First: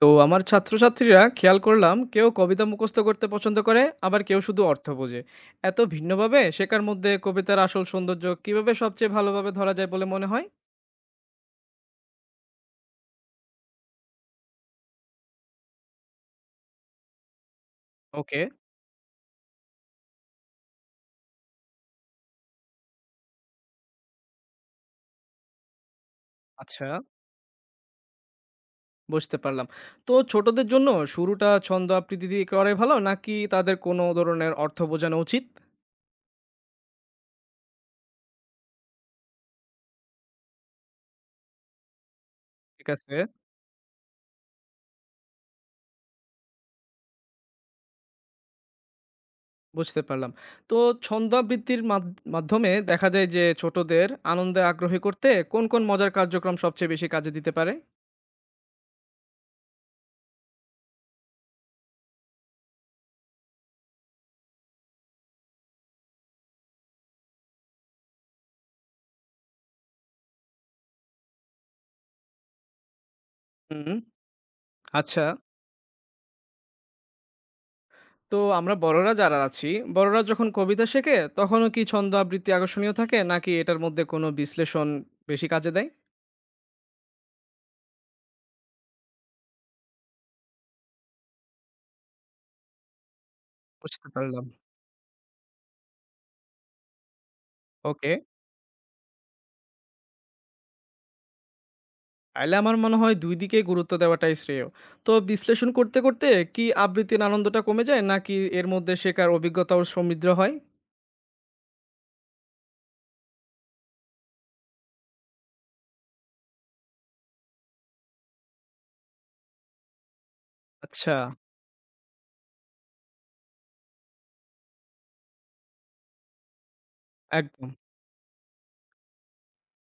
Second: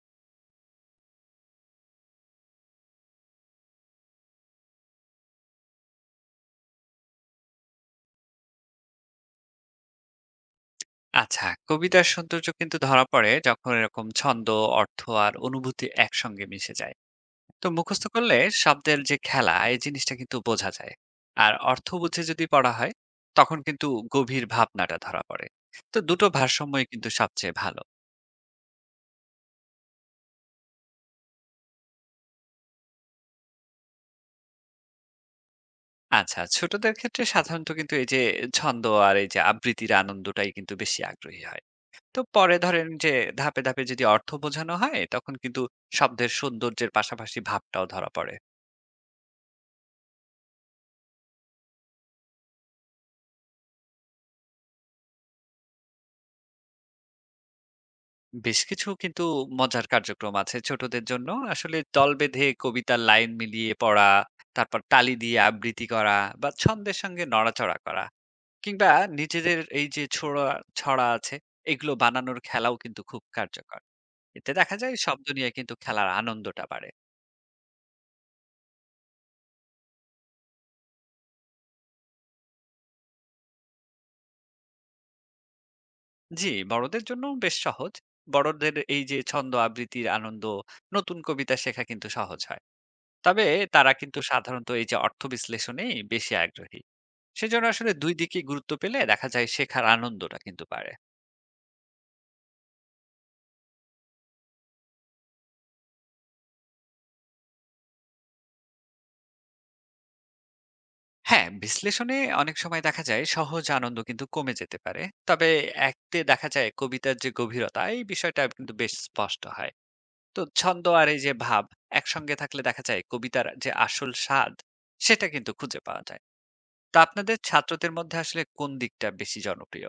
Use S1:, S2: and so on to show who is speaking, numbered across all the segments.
S1: তো আমার ছাত্রছাত্রীরা খেয়াল করলাম কেউ কবিতা মুখস্থ করতে পছন্দ করে, আবার কেউ শুধু অর্থ বোঝে। এত ভিন্নভাবে শেখার মধ্যে কবিতার আসল সৌন্দর্য কিভাবে সবচেয়ে ভালোভাবে ধরা যায় বলে মনে হয়?
S2: আচ্ছা, কবিতার সৌন্দর্য কিন্তু ধরা পড়ে যখন এরকম ছন্দ, অর্থ আর অনুভূতি একসঙ্গে মিশে যায়। তো মুখস্থ করলে
S1: ওকে।
S2: শব্দের যে খেলা, এই জিনিসটা কিন্তু বোঝা যায়। আর অর্থ বুঝে যদি পড়া হয়, তখন কিন্তু গভীর ভাবনাটা ধরা পড়ে। তো দুটো ভারসাম্যই
S1: আচ্ছা,
S2: কিন্তু সবচেয়ে ভালো।
S1: বুঝতে পারলাম। তো ছোটদের জন্য শুরুটা ছন্দ আবৃত্তি দিয়ে করে ভালো, নাকি তাদের কোনো ধরনের অর্থ বোঝানো উচিত?
S2: আচ্ছা, ছোটদের ক্ষেত্রে সাধারণত কিন্তু এই যে ছন্দ আর এই যে আবৃত্তির আনন্দটাই কিন্তু বেশি আগ্রহী হয়। তো পরে ধরেন
S1: ঠিক
S2: যে
S1: আছে।
S2: ধাপে ধাপে যদি অর্থ বোঝানো হয়, তখন কিন্তু শব্দের সৌন্দর্যের পাশাপাশি ভাবটাও ধরা পড়ে।
S1: বুঝতে পারলাম। তো ছন্দ আবৃত্তির মাধ্যমে দেখা যায় যে ছোটদের আনন্দে আগ্রহী করতে কোন কোন মজার কার্যক্রম সবচেয়ে বেশি কাজে দিতে পারে?
S2: বেশ কিছু কিন্তু মজার কার্যক্রম আছে ছোটদের জন্য। আসলে দল বেঁধে কবিতার লাইন মিলিয়ে পড়া, তারপর তালি দিয়ে আবৃত্তি করা বা ছন্দের সঙ্গে নড়াচড়া করা। কিংবা নিজেদের এই যে ছড়া আছে, এগুলো বানানোর খেলাও কিন্তু খুব কার্যকর।
S1: হুম।
S2: এতে দেখা যায়
S1: আচ্ছা,
S2: শব্দ নিয়ে কিন্তু খেলার আনন্দটা বাড়ে।
S1: তো আমরা বড়রা যারা আছি, বড়রা যখন কবিতা শেখে তখনও কি ছন্দ আবৃত্তি আকর্ষণীয় থাকে, নাকি এটার মধ্যে কোনো বিশ্লেষণ বেশি কাজে দেয়?
S2: জি, বড়দের জন্য বেশ সহজ। বড়দের এই যে ছন্দ আবৃত্তির আনন্দ, নতুন কবিতা শেখা কিন্তু সহজ হয়। তবে তারা
S1: বুঝতে
S2: কিন্তু
S1: পারলাম।
S2: সাধারণত এই যে অর্থ বিশ্লেষণে বেশি আগ্রহী। সেজন্য আসলে দুই
S1: ওকে,
S2: দিকে গুরুত্ব পেলে দেখা যায় শেখার আনন্দটা কিন্তু বাড়ে।
S1: তাহলে আমার মনে হয় দুই দিকে গুরুত্ব দেওয়াটাই শ্রেয়। তো বিশ্লেষণ করতে করতে কি আবৃত্তির আনন্দটা কমে যায়, নাকি এর মধ্যে শেখার অভিজ্ঞতাও সমৃদ্ধ হয়?
S2: হ্যাঁ, বিশ্লেষণে অনেক সময় দেখা যায় সহজ আনন্দ কিন্তু কমে যেতে পারে। তবে একতে দেখা যায় কবিতার যে গভীরতা, এই বিষয়টা কিন্তু বেশ স্পষ্ট হয়। তো ছন্দ আর
S1: আচ্ছা।
S2: এই যে ভাব একসঙ্গে থাকলে দেখা যায় কবিতার যে আসল স্বাদ, সেটা কিন্তু খুঁজে পাওয়া যায়। তো আপনাদের
S1: একদম।
S2: ছাত্রদের মধ্যে আসলে কোন দিকটা বেশি জনপ্রিয়?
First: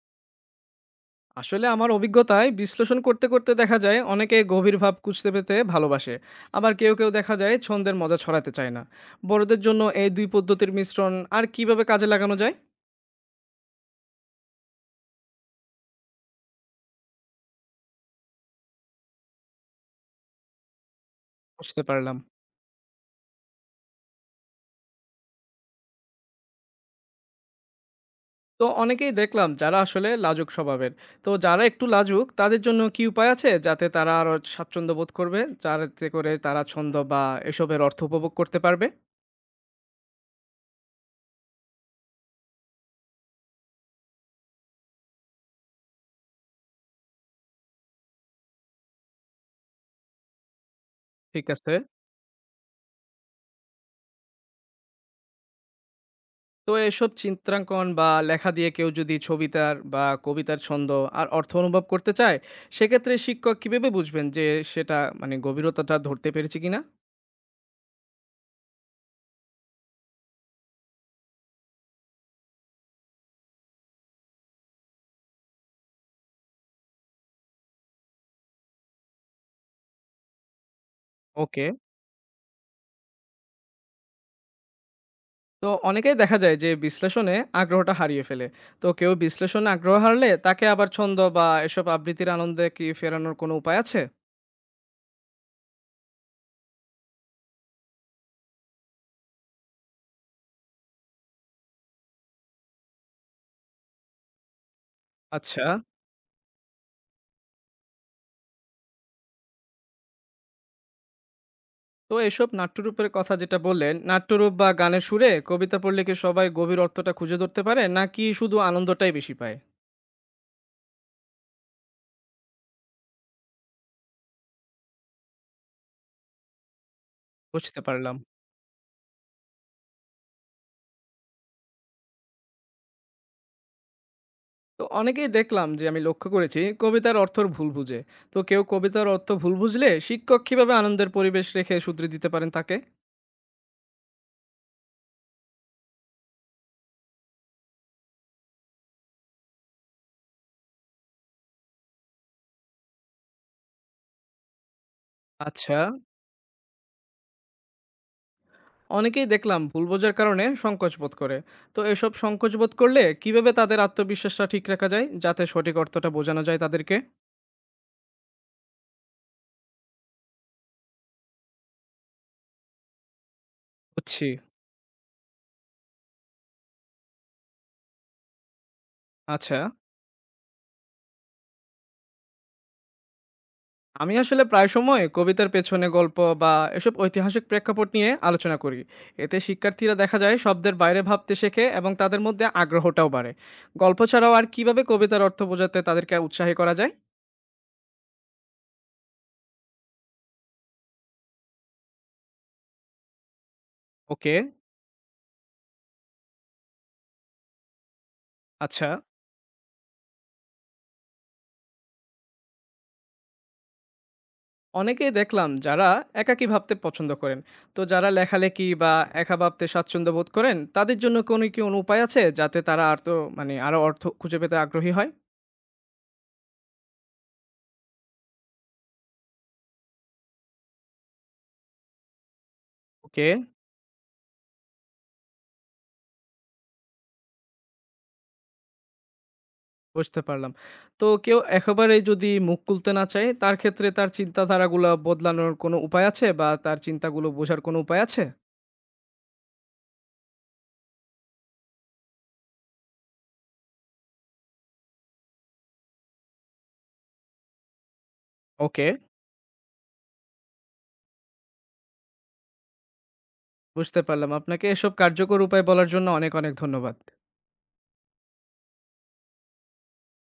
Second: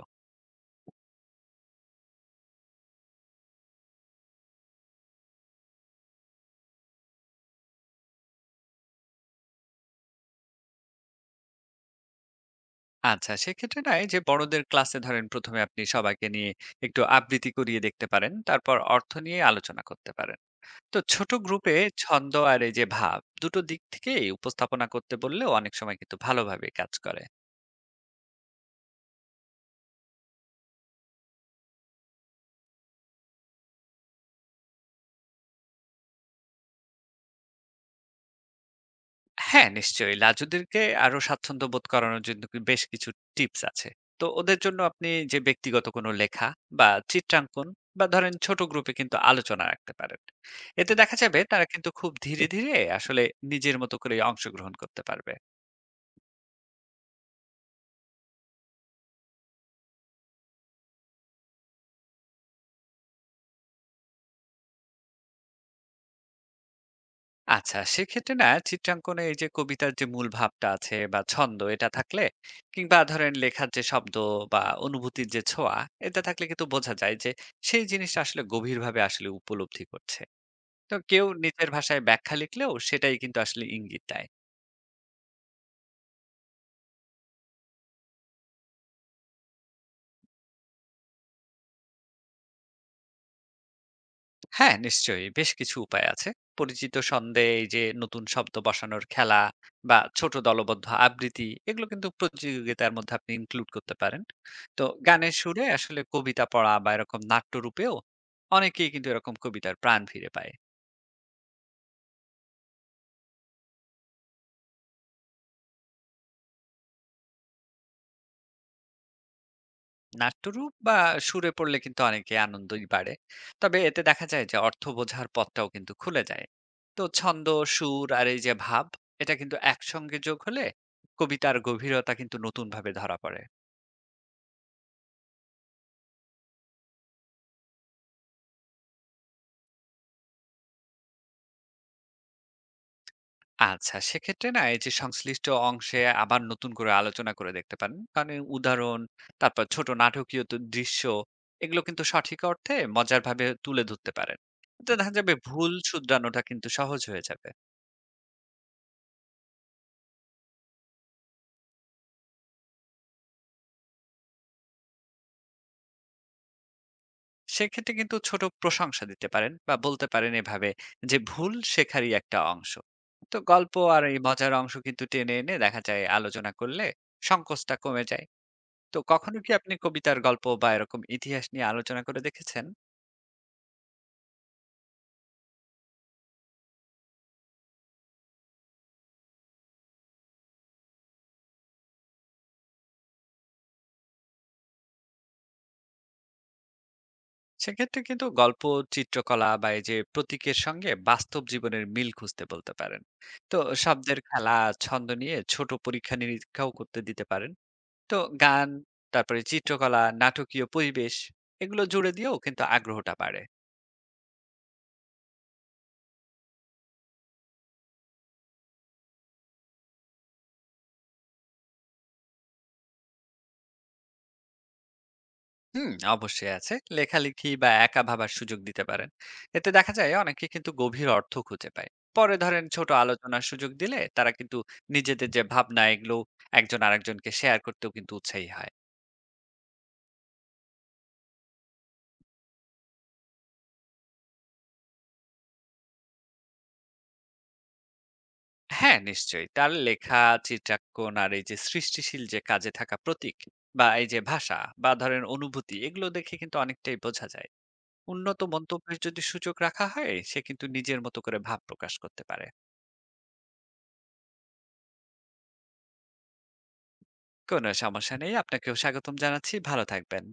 S1: আসলে আমার অভিজ্ঞতায় বিশ্লেষণ করতে করতে দেখা যায় অনেকে গভীর ভাব খুঁজতে পেতে ভালোবাসে। আবার কেউ কেউ দেখা যায় ছন্দের মজা ছড়াতে চায় না। বড়দের জন্য এই দুই পদ্ধতির মিশ্রণ আর কিভাবে কাজে লাগানো যায়?
S2: আচ্ছা, সেক্ষেত্রে নয় যে বড়দের ক্লাসে ধরেন প্রথমে আপনি সবাইকে নিয়ে একটু আবৃত্তি করিয়ে দেখতে পারেন, তারপর অর্থ নিয়ে আলোচনা করতে পারেন। তো ছোট গ্রুপে
S1: বুঝতে পারলাম।
S2: ছন্দ আর এই যে ভাব দুটো দিক থেকে উপস্থাপনা করতে বললে অনেক সময় কিন্তু ভালোভাবে কাজ করে।
S1: তো অনেকেই দেখলাম যারা আসলে লাজুক স্বভাবের। তো যারা একটু লাজুক তাদের জন্য কি উপায় আছে যাতে তারা আরো স্বাচ্ছন্দ্য বোধ করবে, যাতে করে তারা ছন্দ বা এসবের অর্থ উপভোগ করতে পারবে?
S2: হ্যাঁ, নিশ্চয়ই। লাজুদেরকে আরো স্বাচ্ছন্দ্য বোধ করানোর জন্য বেশ কিছু টিপস আছে। তো ওদের জন্য আপনি যে ব্যক্তিগত কোনো লেখা বা চিত্রাঙ্কন বা ধরেন ছোট গ্রুপে কিন্তু আলোচনা রাখতে পারেন। এতে দেখা যাবে
S1: ঠিক
S2: তারা
S1: আছে।
S2: কিন্তু খুব ধীরে ধীরে আসলে নিজের মতো করে অংশগ্রহণ করতে পারবে।
S1: তো এসব চিত্রাঙ্কন বা লেখা দিয়ে কেউ যদি ছবিতার বা কবিতার ছন্দ আর অর্থ অনুভব করতে চায়, সেক্ষেত্রে শিক্ষক কিভাবে বুঝবেন যে সেটা মানে গভীরতাটা ধরতে পেরেছে কিনা?
S2: আচ্ছা, সেক্ষেত্রে না চিত্রাঙ্কনে এই যে কবিতার যে মূল ভাবটা আছে বা ছন্দ, এটা থাকলে কিংবা ধরেন লেখার যে শব্দ বা অনুভূতির যে ছোঁয়া, এটা থাকলে কিন্তু বোঝা যায় যে সেই জিনিসটা আসলে গভীরভাবে আসলে উপলব্ধি করছে। তো কেউ
S1: ওকে।
S2: নিজের ভাষায় ব্যাখ্যা লিখলেও সেটাই কিন্তু আসলে ইঙ্গিত দেয়।
S1: তো অনেকেই দেখা যায় যে বিশ্লেষণে আগ্রহটা হারিয়ে ফেলে। তো কেউ বিশ্লেষণে আগ্রহ হারলে তাকে আবার ছন্দ বা এসব আবৃত্তির আনন্দে কি ফেরানোর কোনো উপায় আছে?
S2: হ্যাঁ, নিশ্চয়ই। বেশ কিছু উপায় আছে। পরিচিত ছন্দে এই যে নতুন শব্দ বসানোর খেলা বা ছোট দলবদ্ধ আবৃত্তি, এগুলো কিন্তু প্রতিযোগিতার মধ্যে আপনি ইনক্লুড করতে পারেন। তো গানের সুরে
S1: আচ্ছা।
S2: আসলে কবিতা পড়া বা এরকম নাট্যরূপেও অনেকেই কিন্তু এরকম কবিতার প্রাণ ফিরে পায়।
S1: তো এসব নাট্যরূপের কথা যেটা বললেন, নাট্যরূপ বা গানের সুরে কবিতা পড়লে কি সবাই গভীর অর্থটা খুঁজে ধরতে পারে, নাকি শুধু আনন্দটাই বেশি পায়?
S2: নাট্যরূপ বা সুরে পড়লে কিন্তু অনেকে আনন্দই বাড়ে। তবে এতে দেখা যায় যে অর্থ বোঝার পথটাও কিন্তু খুলে যায়। তো ছন্দ,
S1: বুঝতে
S2: সুর
S1: পারলাম।
S2: আর এই যে ভাব, এটা কিন্তু একসঙ্গে যোগ হলে কবিতার গভীরতা কিন্তু নতুনভাবে ধরা পড়ে।
S1: তো অনেকেই দেখলাম যে, আমি লক্ষ্য করেছি কবিতার অর্থর ভুল বুঝে। তো কেউ কবিতার অর্থ ভুল বুঝলে শিক্ষক কিভাবে আনন্দের পরিবেশ রেখে শুধরে দিতে পারেন তাকে?
S2: আচ্ছা, সেক্ষেত্রে না এই যে সংশ্লিষ্ট অংশে আবার নতুন করে আলোচনা করে দেখতে পারেন। মানে উদাহরণ, তারপর ছোট নাটকীয় তো দৃশ্য, এগুলো কিন্তু সঠিক অর্থে মজারভাবে তুলে ধরতে পারেন। এতে দেখা যাবে ভুল
S1: আচ্ছা।
S2: শুধরানোটা কিন্তু সহজ হয়ে যাবে।
S1: অনেকেই দেখলাম ভুল বোঝার কারণে সংকোচ বোধ করে। তো এসব সংকোচ বোধ করলে কিভাবে তাদের আত্মবিশ্বাসটা ঠিক রাখা যায় যাতে সঠিক অর্থটা বোঝানো যায় তাদেরকে?
S2: সেক্ষেত্রে কিন্তু ছোট প্রশংসা দিতে পারেন বা বলতে পারেন এভাবে যে ভুল শেখারই একটা অংশ। তো গল্প আর এই
S1: বুঝছি।
S2: মজার অংশ কিন্তু টেনে এনে দেখা যায় আলোচনা করলে সংকোচটা কমে যায়। তো কখনো কি
S1: আচ্ছা,
S2: আপনি কবিতার গল্প বা এরকম ইতিহাস নিয়ে আলোচনা করে দেখেছেন?
S1: আমি আসলে প্রায় সময় কবিতার পেছনে গল্প বা এসব ঐতিহাসিক প্রেক্ষাপট নিয়ে আলোচনা করি। এতে শিক্ষার্থীরা দেখা যায় শব্দের বাইরে ভাবতে শেখে এবং তাদের মধ্যে আগ্রহটাও বাড়ে। গল্প ছাড়াও আর কিভাবে কবিতার অর্থ বোঝাতে তাদেরকে উৎসাহী করা যায়?
S2: সেক্ষেত্রে কিন্তু গল্প, চিত্রকলা বা এই যে প্রতীকের সঙ্গে বাস্তব জীবনের মিল খুঁজতে বলতে পারেন। তো শব্দের
S1: ওকে।
S2: খেলা, ছন্দ নিয়ে ছোট পরীক্ষা নিরীক্ষাও করতে দিতে পারেন। তো গান,
S1: আচ্ছা,
S2: তারপরে চিত্রকলা, নাটকীয় পরিবেশ, এগুলো জুড়ে দিয়েও কিন্তু আগ্রহটা বাড়ে।
S1: অনেকেই দেখলাম যারা একাকী ভাবতে পছন্দ করেন। তো যারা লেখালেখি বা একা ভাবতে স্বাচ্ছন্দ্য বোধ করেন তাদের জন্য কোনো কি কোনো উপায় আছে যাতে তারা আর তো মানে আরো অর্থ খুঁজে পেতে আগ্রহী হয়?
S2: হুম, অবশ্যই আছে। লেখালেখি বা একা ভাবার সুযোগ দিতে পারেন। এতে দেখা যায় অনেকে কিন্তু গভীর অর্থ খুঁজে পায়। পরে ধরেন ছোট
S1: ওকে।
S2: আলোচনার সুযোগ দিলে তারা কিন্তু নিজেদের যে ভাবনা, এগুলো একজন আরেকজনকে শেয়ার করতেও কিন্তু উৎসাহী হয়।
S1: বুঝতে পারলাম। তো কেউ একেবারেই যদি মুখ খুলতে না চায়, তার ক্ষেত্রে তার চিন্তাধারাগুলা বদলানোর কোনো উপায় আছে? বা তার চিন্তাগুলো বোঝার কোনো উপায় আছে?
S2: হ্যাঁ, নিশ্চয়ই। তার লেখা, চিত্রাঙ্কন আর এই যে সৃষ্টিশীল যে কাজে থাকা প্রতীক বা এই যে ভাষা বা ধরেন অনুভূতি, এগুলো দেখে কিন্তু অনেকটাই বোঝা যায়। উন্নত
S1: ওকে।
S2: মন্তব্যের যদি সুযোগ রাখা হয়, সে কিন্তু নিজের মতো করে ভাব প্রকাশ করতে পারে।
S1: বুঝতে পারলাম। আপনাকে এসব কার্যকর উপায় বলার জন্য অনেক, অনেক ধন্যবাদ।
S2: কোনো সমস্যা নেই। আপনাকেও স্বাগতম জানাচ্ছি। ভালো থাকবেন।